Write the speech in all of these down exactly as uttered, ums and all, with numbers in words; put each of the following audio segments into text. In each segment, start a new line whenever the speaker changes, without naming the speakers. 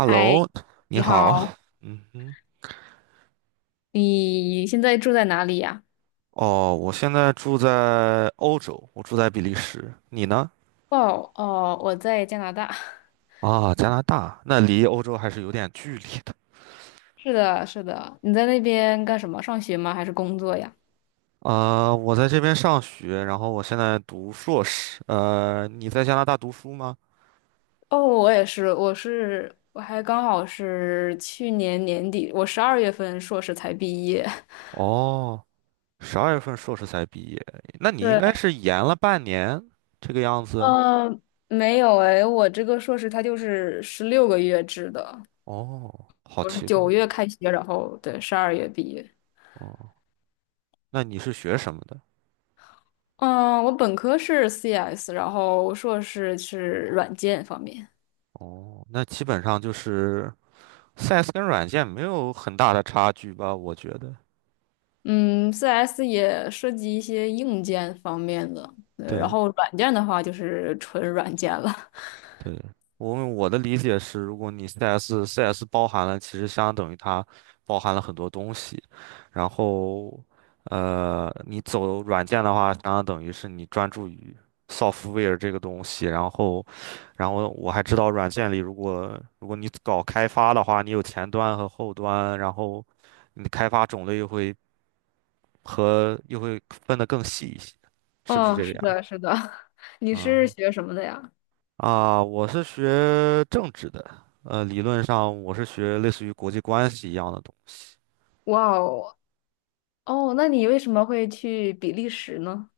嗨，
你
你
好。
好，
嗯哼，
你现在住在哪里呀？
哦，我现在住在欧洲，我住在比利时。你呢？
哦哦，我在加拿大。
啊，加拿大，那离欧洲还是有点距离的。
是的，是的，你在那边干什么？上学吗？还是工作呀？
呃，我在这边上学，然后我现在读硕士。呃，你在加拿大读书吗？
哦，我也是，我是，我还刚好是去年年底，我十二月份硕士才毕业。
哦，十二月份硕士才毕业，那 你应
对，
该是延了半年这个样子。
呃，没有诶，我这个硕士它就是十六个月制的，
哦，好
我是
奇怪。
九月开学，然后对，十二月毕业。
哦，那你是学什么的？
嗯，我本科是 C S,然后硕士是软件方面。
哦，那基本上就是，C S 跟软件没有很大的差距吧？我觉得，
嗯，C S 也涉及一些硬件方面的，呃然
对
后软件的话就是纯软件了。
对，我我的理解是，如果你 C S C S 包含了，其实相等于它包含了很多东西，然后呃，你走软件的话，相当等于是你专注于 software 这个东西，然后然后我还知道软件里，如果如果你搞开发的话，你有前端和后端，然后你的开发种类又会和又会分得更细一些，是不是
哦，
这个
是
样？
的，是的。你是
嗯
学什么的呀？
啊，我是学政治的，呃，理论上我是学类似于国际关系一样的东
哇哦，哦，那你为什么会去比利时呢？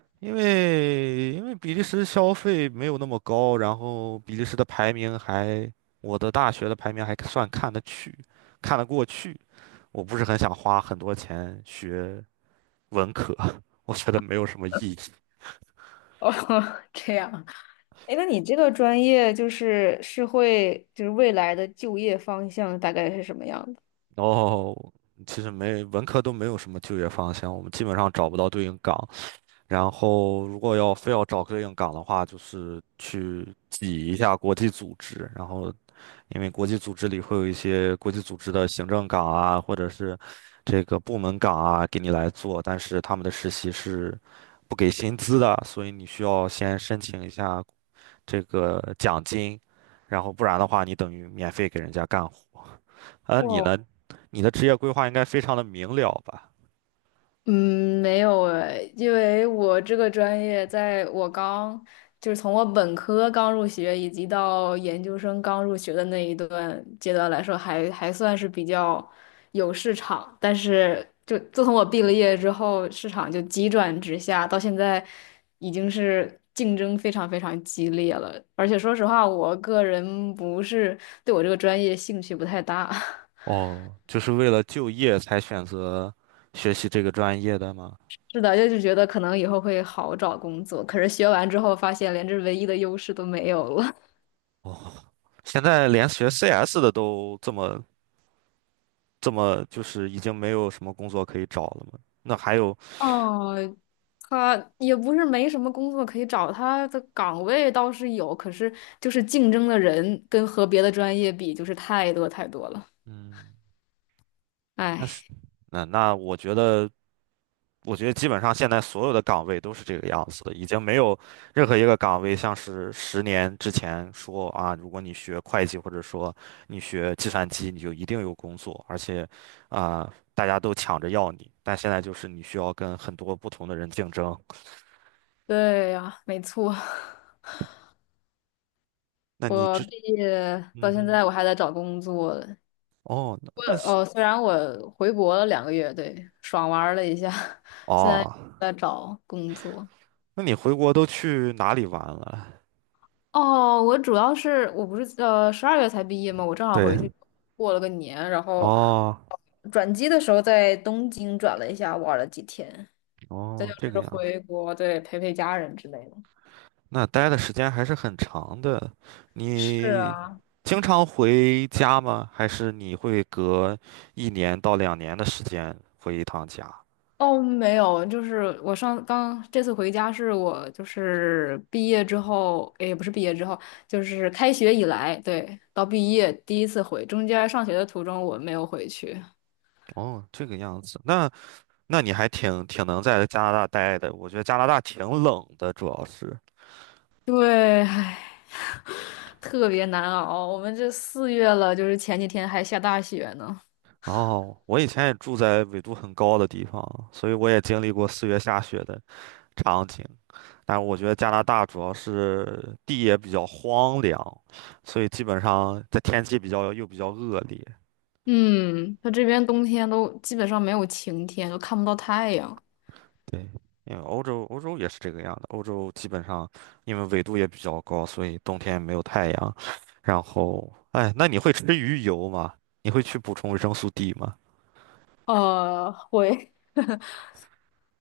西，因为因为比利时消费没有那么高，然后比利时的排名还，我的大学的排名还算看得去，看得过去，我不是很想花很多钱学文科，我觉得没有什么意义。
哦，这样。哎，那你这个专业就是是会就是未来的就业方向大概是什么样的？
然后其实没文科都没有什么就业方向，我们基本上找不到对应岗，然后，如果要非要找对应岗的话，就是去挤一下国际组织。然后，因为国际组织里会有一些国际组织的行政岗啊，或者是这个部门岗啊，给你来做，但是他们的实习是不给薪资的，所以你需要先申请一下这个奖金，然后不然的话，你等于免费给人家干活。呃，你呢？你的职业规划应该非常的明了吧？
嗯，没有诶，因为我这个专业，在我刚就是从我本科刚入学，以及到研究生刚入学的那一段阶段来说还，还算是比较有市场。但是，就自从我毕了业之后，市场就急转直下，到现在已经是竞争非常非常激烈了。而且说实话，我个人不是对我这个专业兴趣不太大。
哦，就是为了就业才选择学习这个专业的吗？
是的，就是觉得可能以后会好找工作，可是学完之后发现连这唯一的优势都没有了。
哦，现在连学 C S 的都这么这么，就是已经没有什么工作可以找了吗？那还有，
哦，他也不是没什么工作可以找，他的岗位倒是有，可是就是竞争的人跟和别的专业比，就是太多太多了。
嗯，那
哎，
是那那我觉得我觉得基本上现在所有的岗位都是这个样子的，已经没有任何一个岗位像是十年之前说啊，如果你学会计或者说你学计算机，你就一定有工作，而且啊，大家都抢着要你。但现在就是你需要跟很多不同的人竞争。
对呀，没错，
那你
我
之
毕业
嗯
到现
哼。
在我还在找工作。
哦，那那
呃
是。
哦，虽然我回国了两个月，对，爽玩儿了一下，现在
哦，
在找工作。
那你回国都去哪里玩了？
哦，我主要是我不是呃十二月才毕业嘛，我正好
对，
回去过了个年，然后
哦
转机的时候在东京转了一下，玩了几天，再就
哦，这个
是
样。
回国，对，陪陪家人之类的。
那待的时间还是很长的。
是
你
啊。
经常回家吗？还是你会隔一年到两年的时间回一趟家？
哦，没有，就是我上刚这次回家是我就是毕业之后，也不是毕业之后，就是开学以来，对，到毕业第一次回，中间上学的途中我没有回去。
哦，这个样子，那那你还挺挺能在加拿大待的。我觉得加拿大挺冷的，主要是。
对，唉。特别难熬。我们这四月了，就是前几天还下大雪呢。
哦，我以前也住在纬度很高的地方，所以我也经历过四月下雪的场景。但是我觉得加拿大主要是地也比较荒凉，所以基本上在天气比较又比较恶劣。
嗯，它这边冬天都基本上没有晴天，都看不到太阳。
对，因为欧洲欧洲也是这个样的，欧洲基本上因为纬度也比较高，所以冬天没有太阳。然后，哎，那你会吃鱼油吗？你会去补充维生素 D 吗？
呃，会，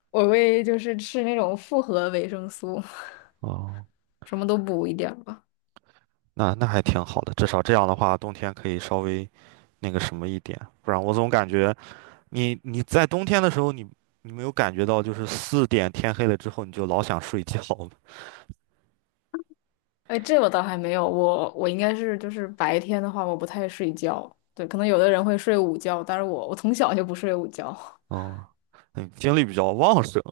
我会就是吃那种复合维生素，
哦，
什么都补一点儿吧。
那那还挺好的，至少这样的话，冬天可以稍微那个什么一点，不然我总感觉你你在冬天的时候你，你没有感觉到就是四点天黑了之后你就老想睡觉吗？
哎，这我倒还没有，我我应该是就是白天的话，我不太睡觉。对，可能有的人会睡午觉，但是我我从小就不睡午觉，
哦，嗯，精力比较旺盛，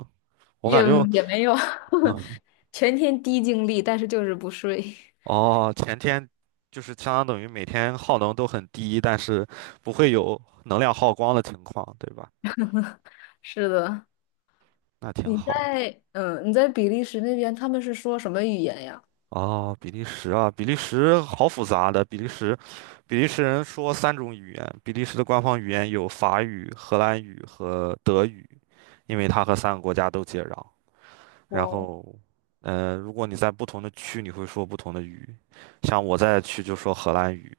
我
也
感觉，
也没有
嗯，
全天低精力，但是就是不睡。
哦，前天就是相当等于每天耗能都很低，但是不会有能量耗光的情况，对吧？
是的，
那挺
你
好的。
在嗯你在比利时那边，他们是说什么语言呀？
哦，比利时啊，比利时好复杂的。比利时，比利时人说三种语言，比利时的官方语言有法语、荷兰语和德语，因为它和三个国家都接壤。
哇
然
哦，
后，嗯，如果你在不同的区，你会说不同的语。像我在的区就说荷兰语，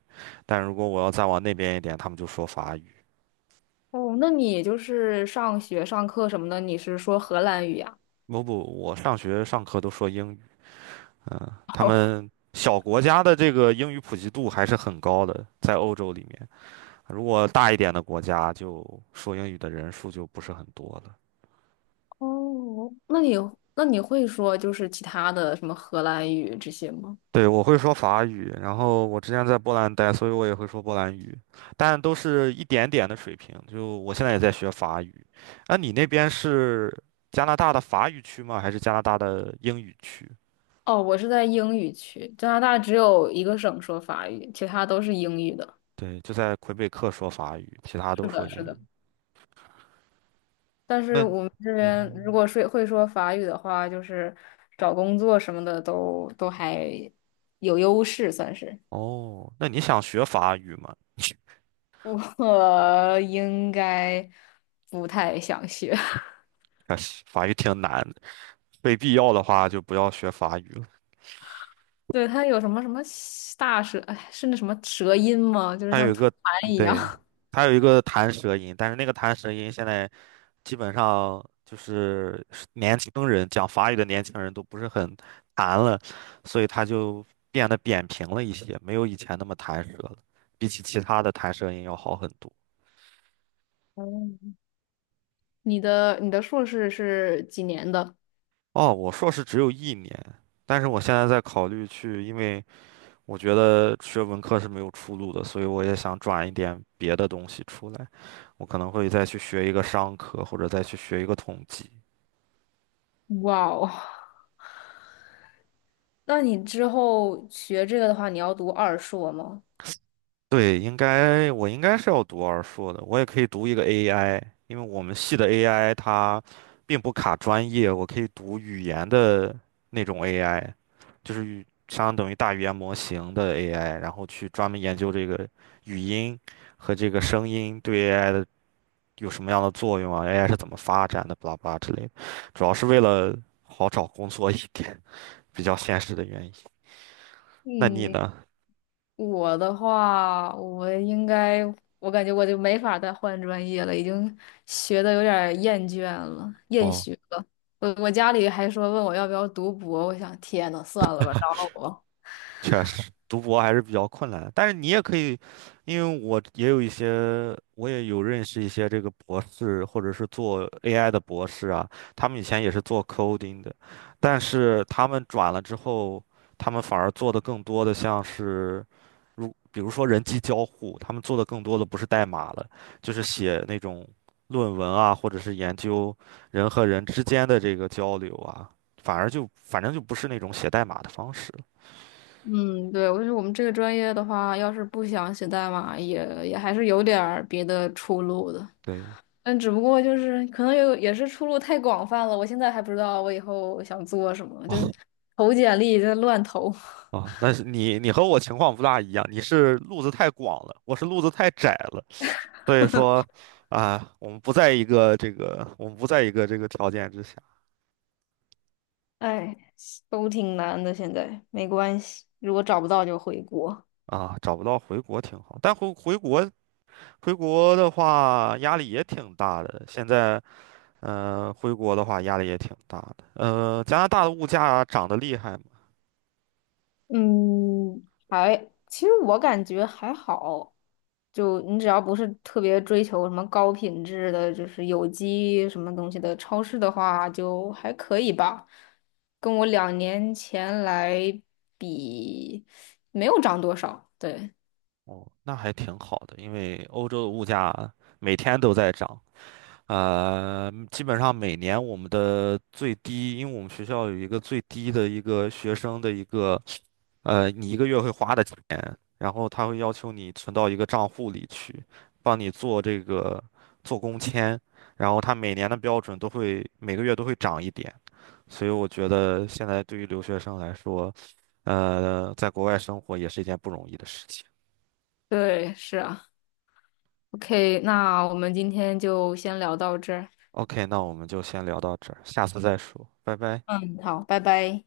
但如果我要再往那边一点，他们就说法语。
哦，那你就是上学上课什么的，你是说荷兰语呀？
不不，我上学上课都说英语，嗯，他
哦，
们小国家的这个英语普及度还是很高的，在欧洲里面，如果大一点的国家，就说英语的人数就不是很多了。
哦，那你那你会说就是其他的什么荷兰语这些吗？
对，我会说法语，然后我之前在波兰待，所以我也会说波兰语，但都是一点点的水平。就我现在也在学法语，那你那边是加拿大的法语区吗？还是加拿大的英语区？
哦，我是在英语区，加拿大只有一个省说法语，其他都是英语的。
对，就在魁北克说法语，其他都
是
说
的，
英
是
语。
的。但是
那，
我们这
嗯
边如
哼。
果说会说法语的话，就是找工作什么的都都还有优势，算是。
哦，那你想学法语吗？
我应该不太想学。
可是法语挺难的，非必要的话就不要学法语了。
对，他有什么什么大舌，哎，是那什么舌音吗？就是
还有
像
一
吐
个，
痰一
对，
样。
还有一个弹舌音，但是那个弹舌音现在基本上就是年轻人讲法语的年轻人都不是很弹了，所以它就变得扁平了一些，没有以前那么弹舌了，比起其他的弹舌音要好很多。
哦，你的你的硕士是几年的？
哦，我硕士只有一年，但是我现在在考虑去，因为。我觉得学文科是没有出路的，所以我也想转一点别的东西出来。我可能会再去学一个商科，或者再去学一个统计。
哇哦，那你之后学这个的话，你要读二硕吗？
对，应该我应该是要读二硕的，我也可以读一个 A I，因为我们系的 A I 它并不卡专业，我可以读语言的那种 AI，就是语相当于大语言模型的 A I,然后去专门研究这个语音和这个声音对 A I 的有什么样的作用啊？A I 是怎么发展的？巴拉巴拉之类的，主要是为了好找工作一点，比较现实的原因。那你
嗯。
呢？
我的话，我应该，我感觉我就没法再换专业了，已经学的有点儿厌倦了，厌
哦。
学了。我我家里还说问我要不要读博，我想天呐，算了吧，饶了我。
确实，读博还是比较困难的但是你也可以，因为我也有一些，我也有认识一些这个博士，或者是做 A I 的博士啊，他们以前也是做 coding 的，但是他们转了之后，他们反而做的更多的像是，如比如说人机交互，他们做的更多的不是代码了，就是写那种论文啊，或者是研究人和人之间的这个交流啊，反而就反正就不是那种写代码的方式了
嗯，对，我觉得我们这个专业的话，要是不想写代码，也也还是有点儿别的出路的。
对。
但只不过就是可能有也是出路太广泛了，我现在还不知道我以后想做什么，就是 投简历就乱投。
哦啊，但是你你和我情况不大一样，你是路子太广了，我是路子太窄了，所以说啊，我们不在一个这个，我们不在一个这个条件之下
哎，都挺难的，现在没关系，如果找不到就回国。
啊，找不到回国挺好，但回回国回国的话压力也挺大的，现在呃回国的话压力也挺大的，呃，加拿大的物价涨得厉害吗？
嗯，还，其实我感觉还好，就你只要不是特别追求什么高品质的，就是有机什么东西的超市的话，就还可以吧。跟我两年前来比，没有涨多少。对，
哦，那还挺好的，因为欧洲的物价每天都在涨。呃，基本上每年我们的最低，因为我们学校有一个最低的一个学生的一个，呃，你一个月会花的钱，然后他会要求你存到一个账户里去，帮你做这个做工签，然后他每年的标准都会每个月都会涨一点，所以我觉得现在对于留学生来说，呃，在国外生活也是一件不容易的事情。
对，是啊。OK,那我们今天就先聊到这儿。
OK，那我们就先聊到这儿，下次再说，拜拜。
嗯，好，拜拜。